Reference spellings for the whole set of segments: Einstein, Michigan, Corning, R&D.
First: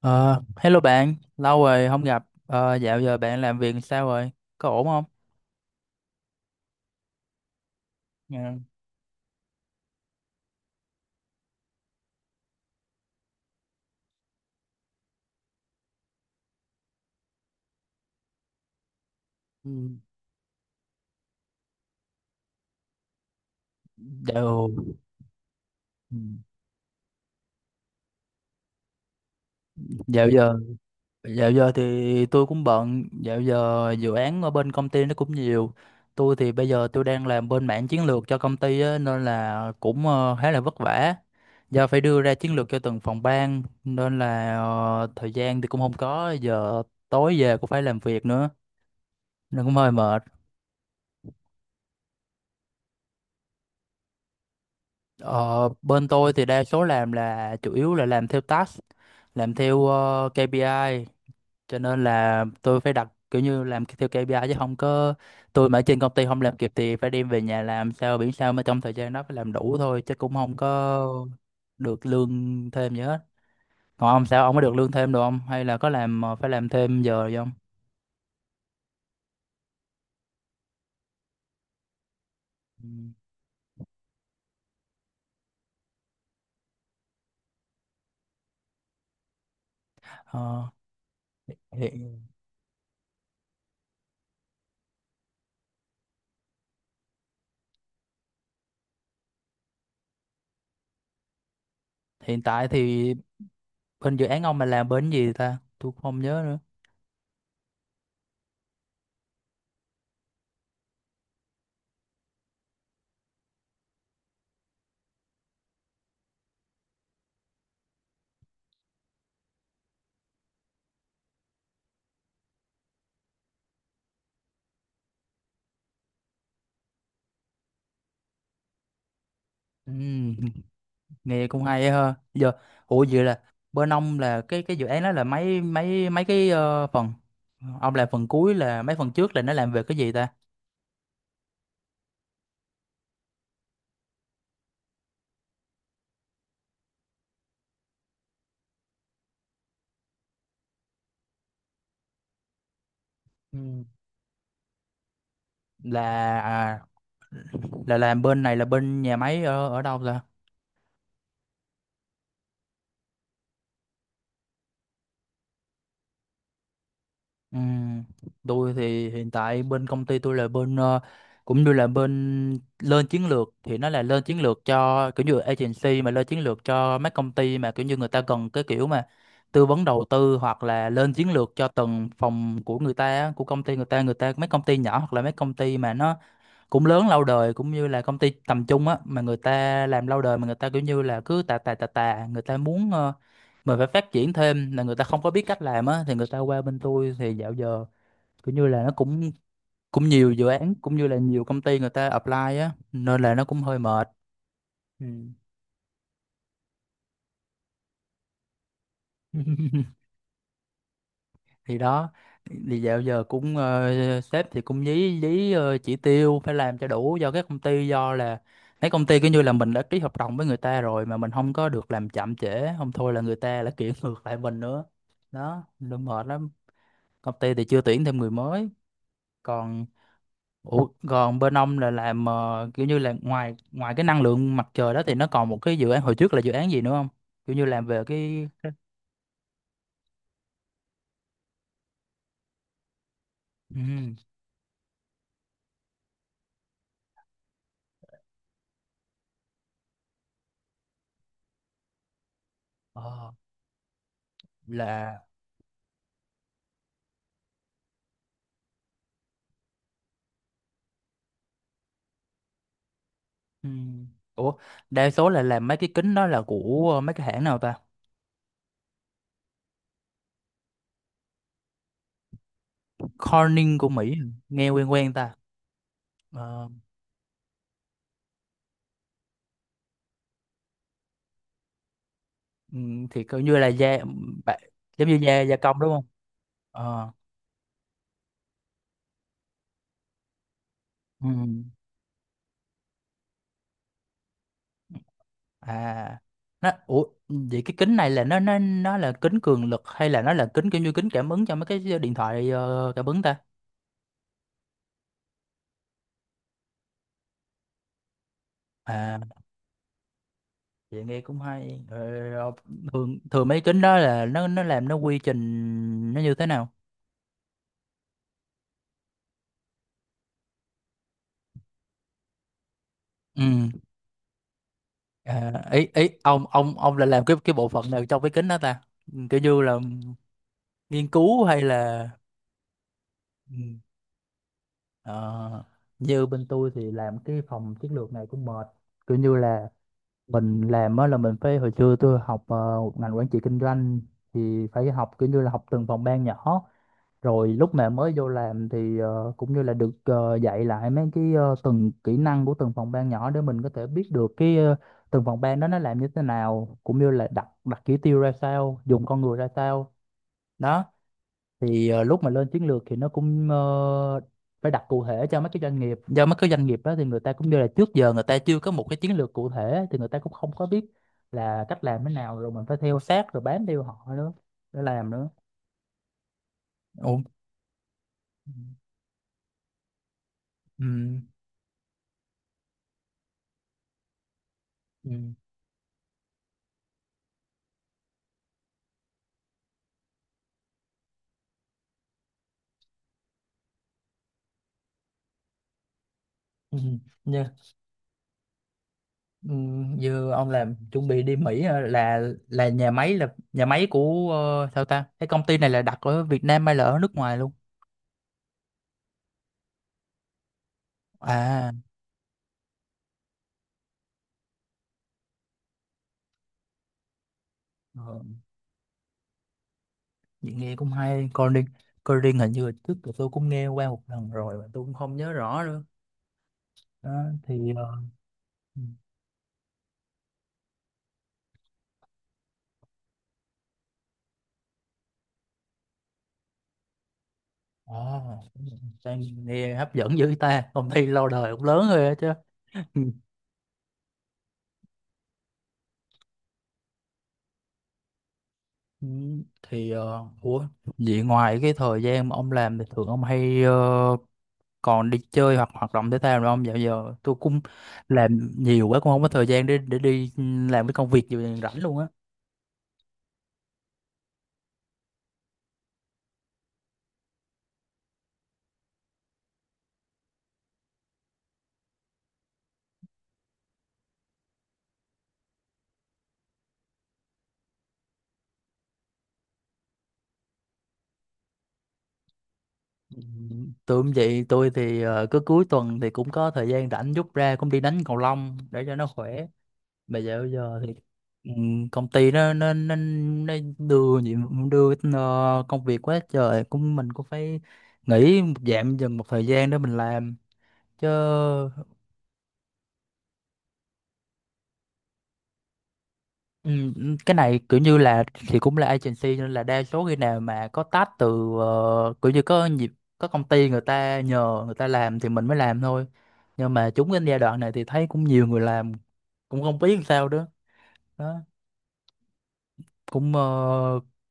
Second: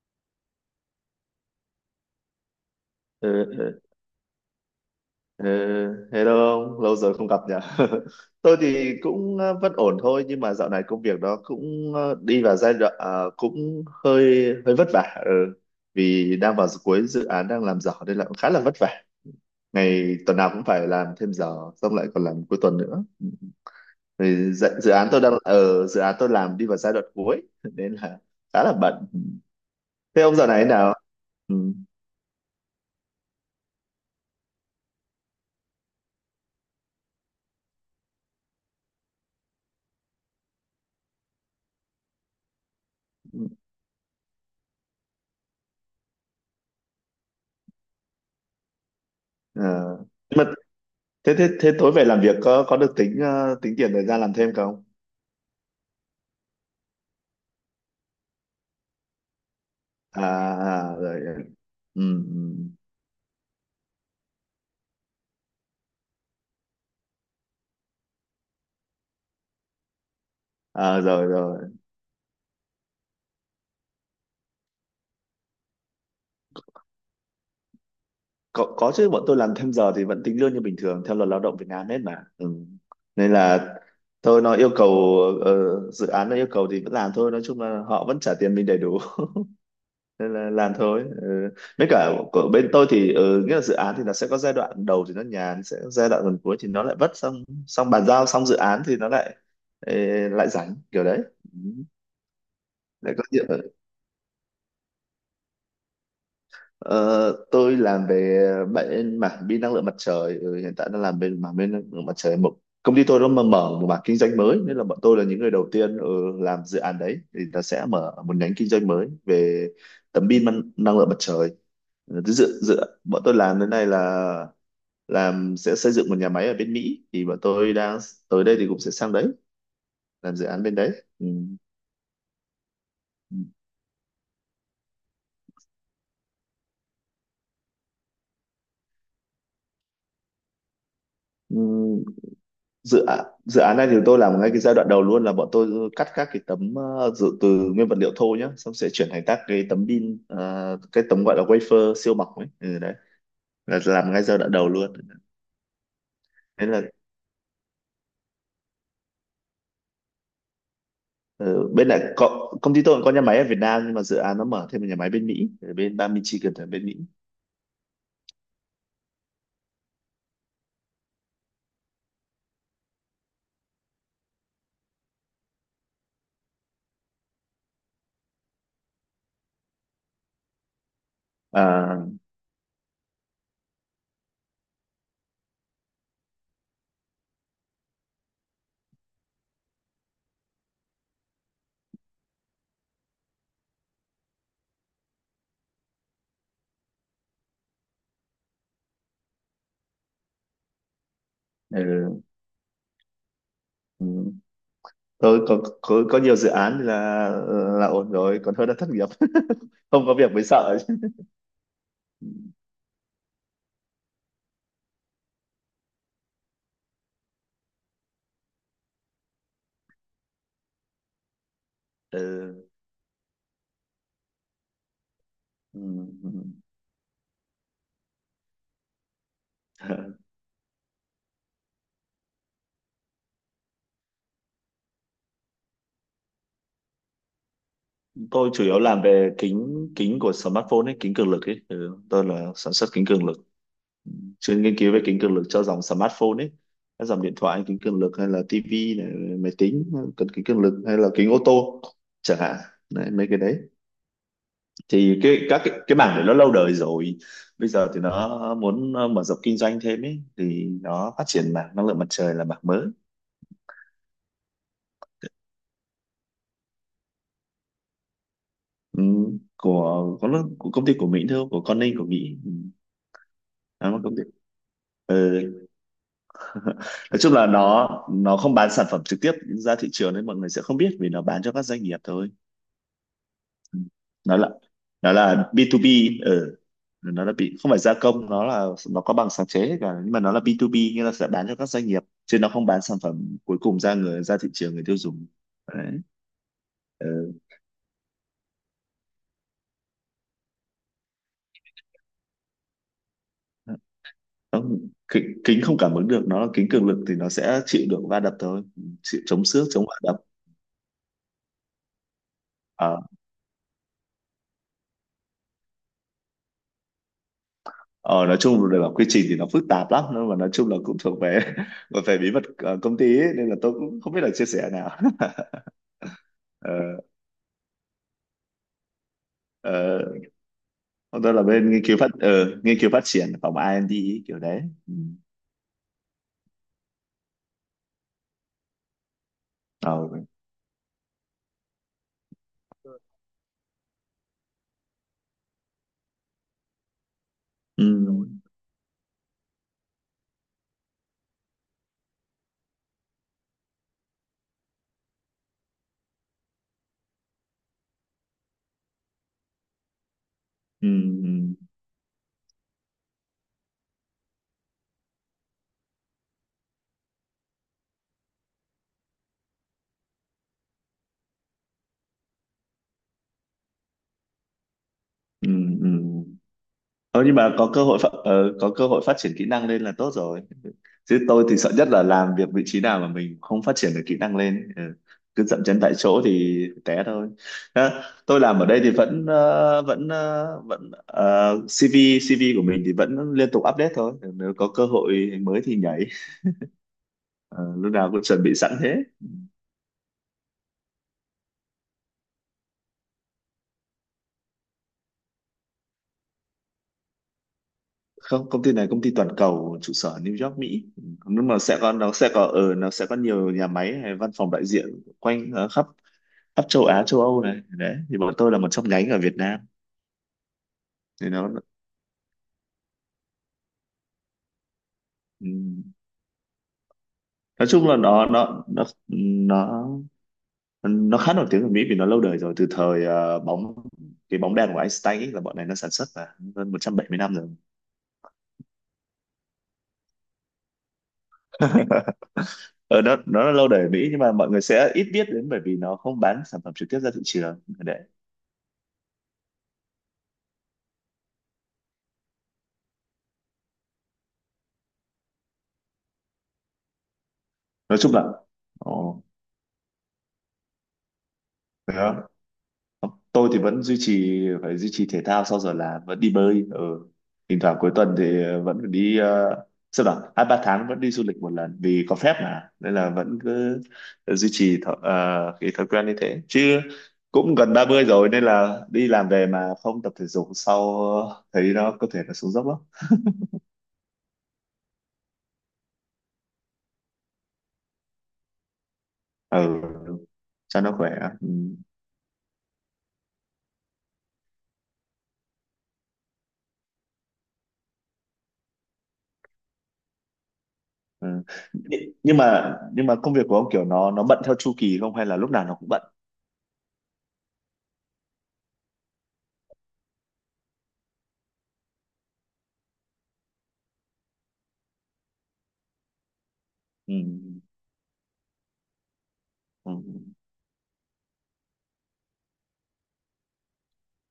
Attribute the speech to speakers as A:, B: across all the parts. A: Ờ, Hello bạn, lâu rồi không gặp. Ờ, Dạo giờ bạn
B: Ừ,
A: làm việc
B: ừ,
A: sao rồi? Có ổn không?
B: ừ. Hello ông, lâu rồi không gặp nhỉ? Tôi
A: Dạ.
B: thì cũng vẫn ổn thôi nhưng mà dạo này công việc nó cũng đi vào giai đoạn cũng hơi hơi vất vả, ừ. Vì đang vào cuối dự án đang làm giỏ nên là cũng khá là vất vả.
A: Ừ,
B: Ngày tuần nào cũng phải làm thêm giờ xong lại còn làm cuối tuần nữa. Thì
A: Dạo
B: dự án tôi đang ở dự án
A: ừ,
B: tôi làm đi vào giai đoạn cuối nên là khá là bận. Thế
A: dạo
B: ông dạo
A: giờ
B: này thế nào?
A: dạo
B: Ừ,
A: giờ thì tôi cũng bận. Dạo giờ dự án ở bên công ty nó cũng nhiều. Tôi bây giờ đang làm bên mảng chiến lược cho công ty á, nên là cũng khá là vất vả. Do phải đưa ra chiến lược cho từng phòng
B: ừ.
A: ban nên là thời gian thì cũng không có. Giờ tối về cũng phải làm việc nữa nên cũng hơi
B: Ờ.
A: mệt.
B: Nhưng mà thế thế thế tối về làm việc có được tính tính tiền thời gian làm thêm không?
A: Ờ, bên tôi thì đa số làm là chủ yếu là làm theo task, làm theo
B: À, à à,
A: KPI,
B: rồi,
A: cho nên
B: ừ,
A: là
B: ừ.
A: tôi phải đặt kiểu như làm theo KPI chứ không có, tôi mà ở trên công ty không làm kịp thì phải đem về nhà làm sao biển sao mà trong thời gian đó phải làm đủ thôi chứ cũng không
B: À,
A: có
B: rồi rồi.
A: được lương thêm gì hết. Còn ông sao, ông có được lương thêm được không? Hay là có làm phải làm thêm giờ gì không?
B: Có chứ, bọn tôi làm thêm giờ thì vẫn tính lương như bình thường theo luật lao động Việt Nam hết mà, ừ.
A: Ừ.
B: Nên là thôi nó yêu cầu, ờ, dự án nó yêu cầu thì vẫn làm thôi, nói chung là họ vẫn trả tiền mình đầy đủ. Nên là
A: Ờ,
B: làm thôi, ừ. Với cả
A: hiện,
B: của bên tôi thì nghĩa là dự án thì nó sẽ có giai đoạn đầu thì nó nhàn, sẽ có giai đoạn gần cuối thì nó lại vất, xong xong bàn giao xong dự án thì nó ê, lại rảnh kiểu đấy. Ừ.
A: hiện tại
B: Để
A: thì
B: có chuyện.
A: bên dự án ông mà làm bên gì ta? Tôi cũng không nhớ nữa.
B: Ờ, tôi làm về bên mảng pin năng lượng mặt trời, hiện tại đang làm bên mảng pin năng lượng mặt trời, một công ty tôi nó mà mở một mảng kinh doanh mới nên là bọn tôi là những người đầu tiên làm dự án đấy, thì nó sẽ mở một nhánh kinh doanh mới về tấm pin năng lượng mặt trời. Ừ, Thứ dự dự Bọn tôi làm đến nay là làm sẽ xây dựng một nhà máy ở bên Mỹ, thì bọn tôi đang tới đây thì cũng sẽ sang đấy
A: Ừ.
B: làm dự án bên đấy, ừ.
A: Nghe cũng hay á ha. Giờ ủa vậy
B: Ừ.
A: là bên ông là cái dự án đó là mấy mấy mấy cái phần ông làm phần cuối là mấy phần trước là nó làm về cái gì ta?
B: Ừ. Dự án này thì tôi làm ngay cái giai đoạn đầu luôn, là bọn tôi cắt các cái tấm, ờ, dự từ nguyên vật liệu thô nhá, xong sẽ chuyển thành các cái tấm pin, cái tấm gọi là wafer siêu mỏng ấy, ừ, đấy
A: Ừ.
B: là làm ngay giai đoạn đầu luôn, thế
A: là
B: là
A: à, là làm bên này là bên nhà máy ở ở đâu ta?
B: ờ, bên này có, công ty tôi cũng có nhà máy ở Việt Nam nhưng mà dự án nó mở thêm một nhà máy bên Mỹ, ở bên bang Michigan ở bên Mỹ.
A: Ừ, tôi thì hiện tại bên công ty tôi là bên cũng như là bên lên chiến lược thì nó là lên chiến lược cho kiểu như agency, mà lên chiến lược cho mấy công ty mà kiểu như người ta cần cái kiểu mà tư vấn đầu tư, hoặc là lên chiến lược cho
B: À,
A: từng phòng của người ta á, của công ty người ta, người ta mấy công ty nhỏ hoặc là mấy công ty mà nó cũng lớn lâu đời cũng như là công ty tầm trung á, mà người ta làm lâu đời mà người ta kiểu như là cứ tà tà tà tà, người ta muốn mình phải phát triển thêm, là người ta không có biết cách làm á, thì người ta qua bên tôi. Thì dạo giờ kiểu như là nó cũng cũng nhiều dự án cũng như là nhiều công ty người ta
B: ừ,
A: apply á, nên là nó cũng hơi
B: ừ.
A: mệt. Ừ.
B: Tôi có, có nhiều dự án, là ổn rồi còn hơn là thất nghiệp. Không có việc mới sợ chứ.
A: Thì đó, thì dạo giờ cũng sếp thì cũng dí dí chỉ tiêu phải làm cho đủ, do các công ty, do là mấy công ty cứ như là mình đã ký hợp đồng với người ta rồi mà mình không có được làm chậm trễ,
B: Ừ.
A: không thôi là người ta lại kiện ngược lại mình nữa. Đó nên mệt lắm.
B: Ừ,
A: Công ty thì chưa tuyển thêm người mới. Còn
B: ừ.
A: ủa, còn bên ông là làm kiểu như là ngoài ngoài cái năng lượng mặt trời đó thì nó còn một cái dự án hồi trước là dự án gì nữa không, kiểu như làm về cái
B: Tôi chủ yếu làm về kính kính của smartphone ấy, kính cường lực ấy, tôi là sản xuất kính cường lực,
A: ừ,
B: chuyên nghiên cứu về kính cường lực cho dòng smartphone ấy, các dòng điện thoại kính cường lực hay là tivi này, máy tính cần kính cường lực, hay là kính ô tô chẳng hạn, đấy, mấy
A: ờ,
B: cái đấy. Thì
A: là.
B: cái mảng đấy nó lâu đời rồi, bây giờ thì nó muốn mở rộng kinh doanh thêm ấy thì nó phát triển mảng năng lượng mặt trời là mảng mới.
A: Ừ. Ủa, đa số là làm mấy cái kính đó là của mấy cái hãng nào ta?
B: Ừ, của công ty của Mỹ thôi, của Corning của Mỹ.
A: Corning của
B: Nó là
A: Mỹ
B: công ty,
A: à? Nghe quen quen ta.
B: ừ.
A: Ờ,
B: Nói chung là nó không bán sản phẩm trực tiếp ra thị trường nên mọi người sẽ không biết vì nó bán cho các doanh nghiệp thôi.
A: ừ, thì coi như là
B: Ừ. nó là
A: bạ- giống
B: nó
A: như gia
B: là
A: gia công
B: B2B,
A: đúng không?
B: ừ.
A: Ờ,
B: Nó là bị không phải gia công, nó là, nó có bằng sáng chế hết cả nhưng mà nó là B2B, nghĩa là
A: ừ.
B: sẽ bán cho các doanh nghiệp chứ nó không bán sản phẩm cuối cùng ra người ra thị trường người tiêu dùng, đấy,
A: À, ủa
B: ừ.
A: vậy cái kính này là nó là kính cường lực, hay là nó là kính kiểu như kính cảm ứng cho mấy cái điện thoại cảm ứng ta?
B: Không, kính không cảm ứng được, nó là kính cường lực thì nó sẽ chịu được va đập thôi,
A: À,
B: chịu chống xước chống va
A: vậy nghe cũng hay. Ờ,
B: đập.
A: thường thường mấy kính đó là nó làm nó quy trình nó như thế nào?
B: Ờ, nói chung là quy trình thì nó phức tạp lắm nhưng mà nói chung là cũng thuộc về, về bí mật công ty ấy,
A: Ừ.
B: nên là tôi cũng không biết là chia sẻ nào.
A: À, ý ý ông
B: ờ,
A: là làm cái bộ phận nào trong cái kính đó ta? Ừ, kiểu như là
B: ờ,
A: nghiên
B: Còn tôi là
A: cứu hay
B: bên nghiên cứu
A: là
B: phát, nghiên cứu phát triển, phòng
A: ừ,
B: R&D ấy, kiểu đấy. Ừ.
A: ờ, như bên tôi thì làm cái phòng chiến lược này cũng mệt. Kiểu như là
B: Ờ.
A: mình làm á là mình phải hồi xưa tôi học một ngành quản trị kinh doanh, thì phải học kiểu như là học từng phòng ban nhỏ, rồi lúc mà
B: Ừ.
A: mới
B: Ừ.
A: vô làm thì cũng như là được dạy lại mấy cái từng kỹ năng của từng phòng ban nhỏ để mình có thể biết được cái từng phòng ban đó nó làm như thế nào, cũng như là đặt đặt chỉ tiêu ra sao, dùng con người ra sao. Đó
B: Ừ.
A: thì lúc mà lên chiến lược thì nó cũng phải đặt cụ thể cho mấy cái doanh nghiệp, do mấy cái doanh nghiệp đó thì người ta cũng như là trước giờ người ta chưa có một cái chiến lược cụ thể, thì người ta cũng không có biết là cách làm thế nào, rồi mình phải theo sát rồi bám theo họ nữa để làm nữa.
B: Ừ. Ừ. Ừ.
A: Ủa?
B: Ờ, nhưng mà có cơ hội phát, có cơ hội phát triển kỹ năng lên là tốt rồi,
A: Ừ.
B: chứ tôi thì sợ nhất là làm việc vị trí nào mà mình không phát triển được kỹ năng lên, ừ.
A: Ừ.
B: Cứ dậm chân tại chỗ thì té thôi. Đó, tôi làm ở đây thì vẫn CV CV của mình thì vẫn liên tục update thôi, nếu có cơ hội mới thì nhảy.
A: Ừ. Như,
B: Ờ, lúc nào cũng chuẩn bị sẵn thế.
A: ừ, như ông làm chuẩn bị đi Mỹ hả? Là nhà máy của sao ta? Cái công ty này là đặt ở Việt Nam hay là ở nước ngoài luôn?
B: Không, công ty này công ty toàn cầu, trụ sở New York Mỹ. Ừ, nhưng mà
A: À.
B: sẽ có, nó sẽ có nhiều nhà máy hay văn phòng đại diện quanh, khắp khắp châu Á châu Âu này đấy, thì bọn tôi là một trong nhánh ở Việt Nam
A: Vậy nghe cũng
B: thì
A: hay. Coi
B: nó,
A: riêng, coi riêng hình như là trước giờ tôi cũng nghe qua một lần rồi mà tôi cũng không nhớ
B: ừ.
A: rõ nữa. Đó
B: Nói
A: thì
B: chung
A: ờ,
B: là nó nó khá nổi tiếng ở Mỹ vì nó lâu đời rồi, từ thời ờ, bóng cái bóng đèn của Einstein ấy, là bọn này nó sản xuất là hơn 170 năm rồi.
A: ờ, sang nghe hấp dẫn dữ ta, công ty lâu đời cũng lớn rồi á chứ. Ừ,
B: Ờ, nó là lâu đời ở Mỹ nhưng mà mọi người sẽ ít biết đến bởi vì nó không bán sản phẩm trực tiếp ra thị trường để,
A: Ừ, thì ờ, ủa vậy ngoài cái thời gian mà ông làm thì thường ông hay còn đi chơi hoặc hoạt động thể thao nữa không? Dạo giờ tôi cũng
B: nói chung là,
A: làm nhiều quá cũng không
B: ồ.
A: có thời gian để đi làm cái công việc gì rảnh luôn á.
B: Tôi thì vẫn duy trì, phải duy trì thể thao, sau giờ làm vẫn đi bơi, ừ. Thỉnh thoảng cuối tuần thì vẫn phải đi, sao bảo 2-3 tháng vẫn đi du lịch một lần, vì có phép mà nên là vẫn cứ duy trì thói, cái thói quen như thế, chứ cũng gần 30 rồi nên là đi làm về mà không tập thể dục sau thấy nó có thể là xuống dốc lắm.
A: Tôi cũng vậy, tôi thì cứ cuối tuần thì cũng có thời gian rảnh rút ra cũng đi đánh cầu lông để cho nó khỏe.
B: Ừ,
A: Bây giờ
B: cho nó
A: thì
B: khỏe, ừ.
A: công ty nó đưa nhiệm đưa công việc quá trời, cũng mình cũng phải nghỉ một dạng dần một thời gian để mình làm chứ.
B: Ừ. Nhưng mà công việc của ông kiểu nó bận theo chu kỳ không hay là lúc nào nó cũng bận?
A: Ừ, ừ, cái này kiểu như là thì cũng là agency, nên là đa số khi nào mà có task từ kiểu như có nhịp có công ty người ta nhờ, người ta làm thì mình mới làm thôi. Nhưng mà chúng
B: Ừ.
A: cái giai đoạn này thì thấy cũng nhiều người làm cũng không
B: Ừ.
A: biết làm
B: Ừ.
A: sao đó. Đó cũng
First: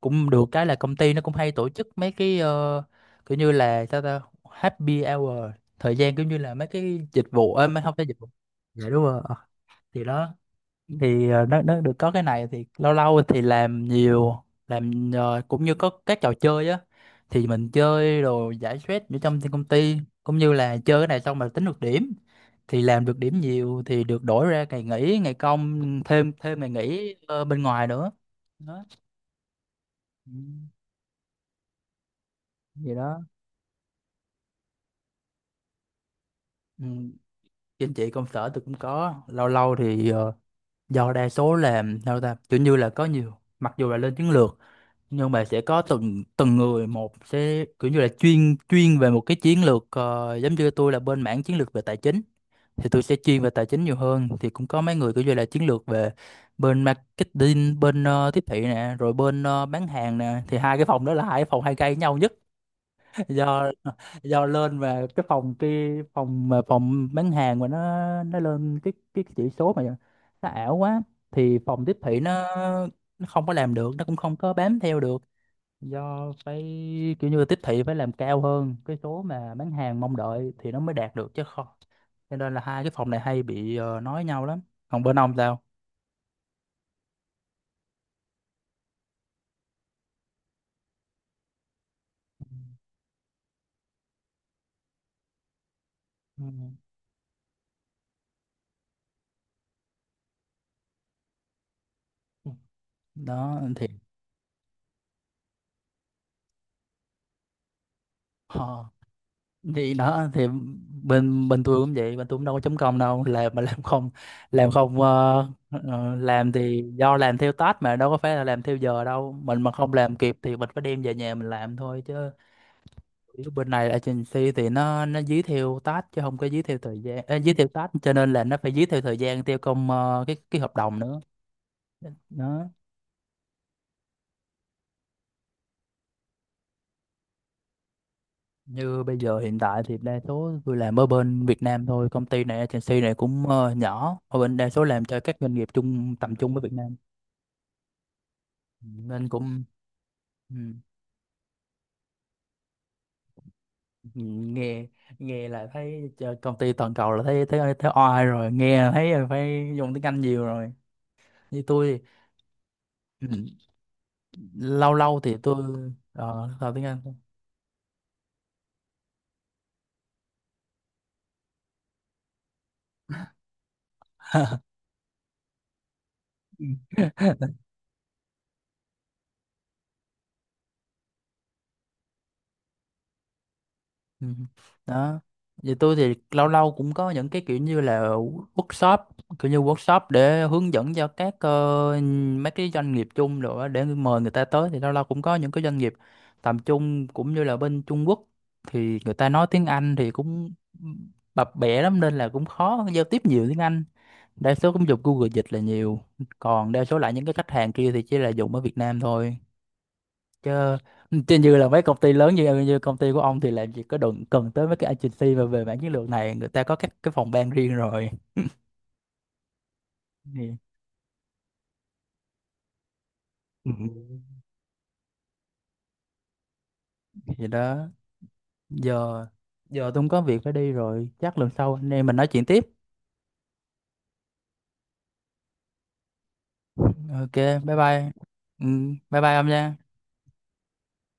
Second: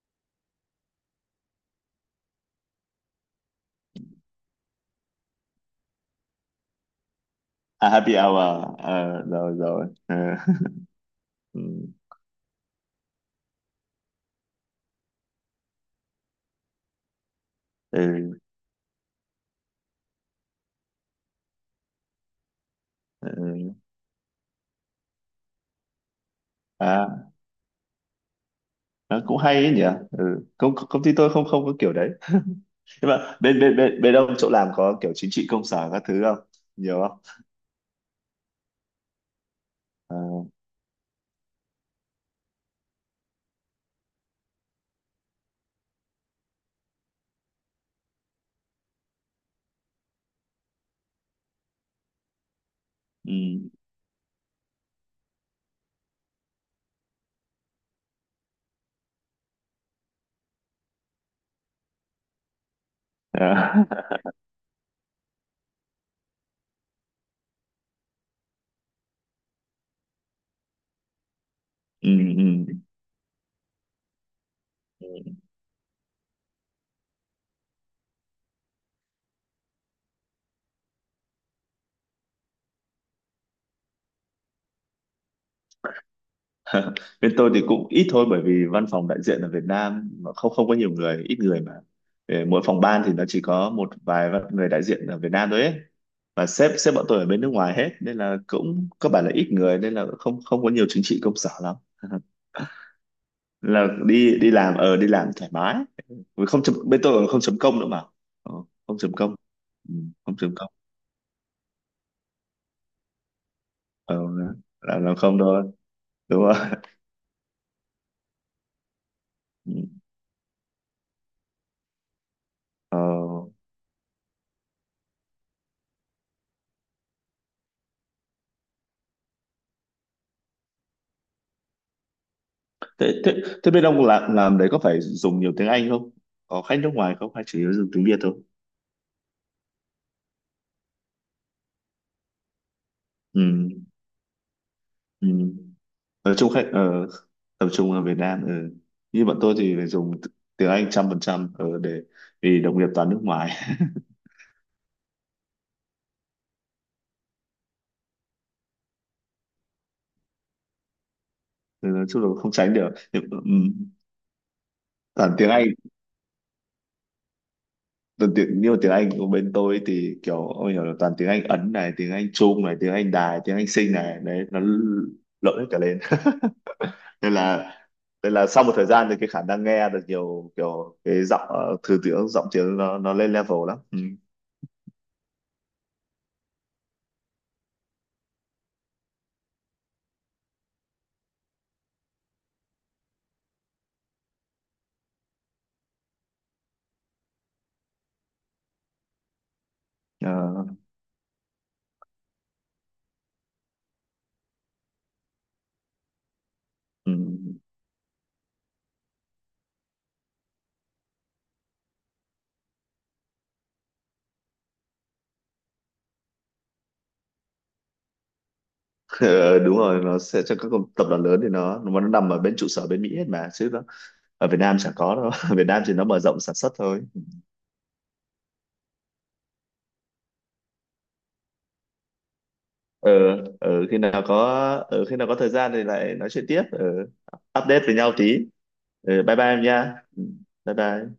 A: cũng được cái là công ty nó cũng hay tổ chức mấy cái kiểu như là sao ta, happy hour, thời gian kiểu như là mấy cái dịch vụ mấy
B: À,
A: không phải dịch
B: happy
A: vụ.
B: hour.
A: Dạ đúng rồi.
B: Ờ,
A: Ờ,
B: rồi rồi.
A: thì
B: Ờ,
A: đó thì
B: ừ,
A: nó được có cái này thì lâu lâu thì làm nhiều làm cũng như có các trò chơi á thì mình chơi
B: ừ,
A: rồi giải stress ở trong công ty, cũng như là chơi cái này xong mà tính được điểm, thì làm được điểm
B: ừ.
A: nhiều thì được đổi ra ngày nghỉ, ngày công thêm, thêm ngày nghỉ
B: À,
A: bên ngoài nữa. Đó.
B: nó cũng hay ấy nhỉ. Ừ.
A: Ừ,
B: công công ty tôi không không có kiểu đấy,
A: vậy
B: nhưng
A: đó
B: mà bên bên bên bên ông chỗ làm có kiểu chính trị công sở các thứ không,
A: ừ.
B: nhiều không?
A: Trên chị công sở tôi cũng có, lâu lâu thì
B: Ờ,
A: do đa số làm sao ta, kiểu như là có nhiều, mặc dù là lên chiến lược nhưng mà sẽ có từng từng người một sẽ kiểu như là chuyên chuyên về một cái chiến lược giống như tôi là bên mảng chiến lược về tài chính, thì tôi sẽ chuyên về tài
B: ừ.
A: chính nhiều hơn. Thì cũng có mấy người kiểu như là chiến lược về bên marketing, bên tiếp thị nè, rồi bên bán hàng nè, thì hai cái phòng đó là hai cái phòng hay gây nhau nhất do
B: À,
A: do lên về cái phòng kia, phòng mà phòng bán hàng mà nó lên cái chỉ số mà nó ảo quá, thì phòng tiếp thị nó
B: ừ,
A: nó không có làm được, nó cũng không có bám theo được,
B: ừ.
A: do phải kiểu như là tiếp thị phải làm cao hơn cái số mà bán hàng mong đợi thì nó mới đạt được chứ không. Cho nên là hai cái phòng này hay bị nói nhau lắm. Còn bên ông sao?
B: Bên tôi thì cũng ít thôi bởi vì văn phòng đại diện ở Việt Nam mà không không có nhiều người, ít người mà. Ờ, mỗi phòng ban thì nó chỉ có một vài người đại diện ở Việt Nam thôi ấy,
A: Ừ.
B: và sếp sếp bọn tôi ở bên nước ngoài hết nên là cũng cơ bản là ít người nên là không không có nhiều chính trị công sở lắm.
A: Ừ. Đó thì
B: Là đi đi làm ở đi làm thoải mái. Vì không chấm, bên tôi còn không chấm công nữa mà. Ờ,
A: ờ,
B: không chấm công,
A: thì
B: ừ,
A: đó
B: không
A: thì
B: chấm công
A: bên bên tôi cũng vậy, bên tôi cũng đâu có chấm công đâu, làm mà làm không,
B: ờ,
A: làm không
B: làm không
A: ờ,
B: thôi,
A: ờ,
B: đúng
A: làm
B: rồi.
A: thì do làm theo task mà đâu có phải là làm theo giờ đâu. Mình mà không
B: Ừ.
A: làm kịp thì mình phải đem về nhà mình làm thôi chứ.
B: Ờ,
A: Kiểu bên này agency thì nó dí theo task chứ không có dí theo thời gian, à, dí theo task cho nên là nó phải dí theo thời gian theo công cái hợp đồng nữa. Đó.
B: thế thế thế bên ông làm đấy có phải dùng nhiều tiếng Anh không, có khách nước ngoài không hay chủ yếu dùng tiếng Việt thôi?
A: Như bây giờ hiện tại thì đa số tôi làm ở bên Việt Nam thôi, công ty này agency này
B: Ừ,
A: cũng nhỏ ở bên đa số làm cho
B: ừ,
A: các doanh nghiệp chung
B: ở
A: tầm
B: chung
A: trung với
B: khách
A: Việt Nam.
B: ở tập trung ở Việt Nam, ừ.
A: Ừ,
B: Như
A: nên
B: bọn tôi
A: cũng
B: thì phải dùng
A: ừ,
B: tiếng Anh 100% ở để, vì đồng nghiệp toàn nước ngoài.
A: ừ, nghe nghe là thấy cho công ty toàn cầu là thấy thấy thấy oai rồi, nghe là thấy là phải dùng tiếng Anh nhiều rồi. Như tôi
B: Ừ, nói
A: thì-
B: chung là không tránh được.
A: ừ.
B: Ừ.
A: Lâu lâu
B: Toàn
A: thì
B: tiếng
A: tôi
B: Anh,
A: ờ học tiếng Anh.
B: toàn tiếng nhưng mà tiếng Anh của bên tôi thì kiểu ông hiểu là toàn tiếng Anh Ấn này, tiếng Anh Trung này, tiếng Anh Đài, tiếng Anh Sinh này đấy, nó lộn hết cả lên, nên là sau một thời gian thì cái khả năng nghe được nhiều kiểu cái giọng, thứ tiếng giọng tiếng nó lên level lắm, ừ.
A: Ừ. Đó vậy tôi thì lâu lâu cũng có những cái kiểu như là workshop, kiểu như workshop để hướng dẫn cho các mấy cái doanh nghiệp chung rồi á, để mời người ta tới. Thì lâu lâu cũng có những cái doanh nghiệp tầm trung cũng như là bên Trung Quốc thì người ta nói tiếng Anh thì cũng
B: Ờ,
A: bập bẹ lắm, nên là cũng khó giao tiếp nhiều tiếng Anh. Đa số cũng dùng Google dịch là nhiều. Còn đa số lại
B: ừ.
A: những cái khách hàng kia thì chỉ là dùng ở Việt Nam thôi, chứ chứ như là mấy công ty lớn như như công ty của ông thì làm gì có đụng cần tới mấy cái agency mà về mảng chiến lược này, người ta có các cái phòng ban riêng rồi.
B: Đúng rồi, nó sẽ cho
A: Thì,
B: các tập đoàn lớn thì nó nằm ở bên trụ sở bên Mỹ hết mà chứ
A: Ừ.
B: nó ở Việt Nam chẳng có đâu. Ở Việt Nam thì nó mở rộng sản xuất thôi.
A: thì đó giờ, giờ tôi cũng có việc phải đi rồi, chắc lần sau anh em mình nói chuyện tiếp.
B: Ờ, ừ, khi nào có thời gian thì lại nói chuyện tiếp, ừ.
A: Ok, bye
B: Update với
A: bye,
B: nhau tí,
A: ừ, bye
B: ừ,
A: bye
B: bye
A: ông
B: bye em
A: nha.
B: nha. Ừ, bye bye.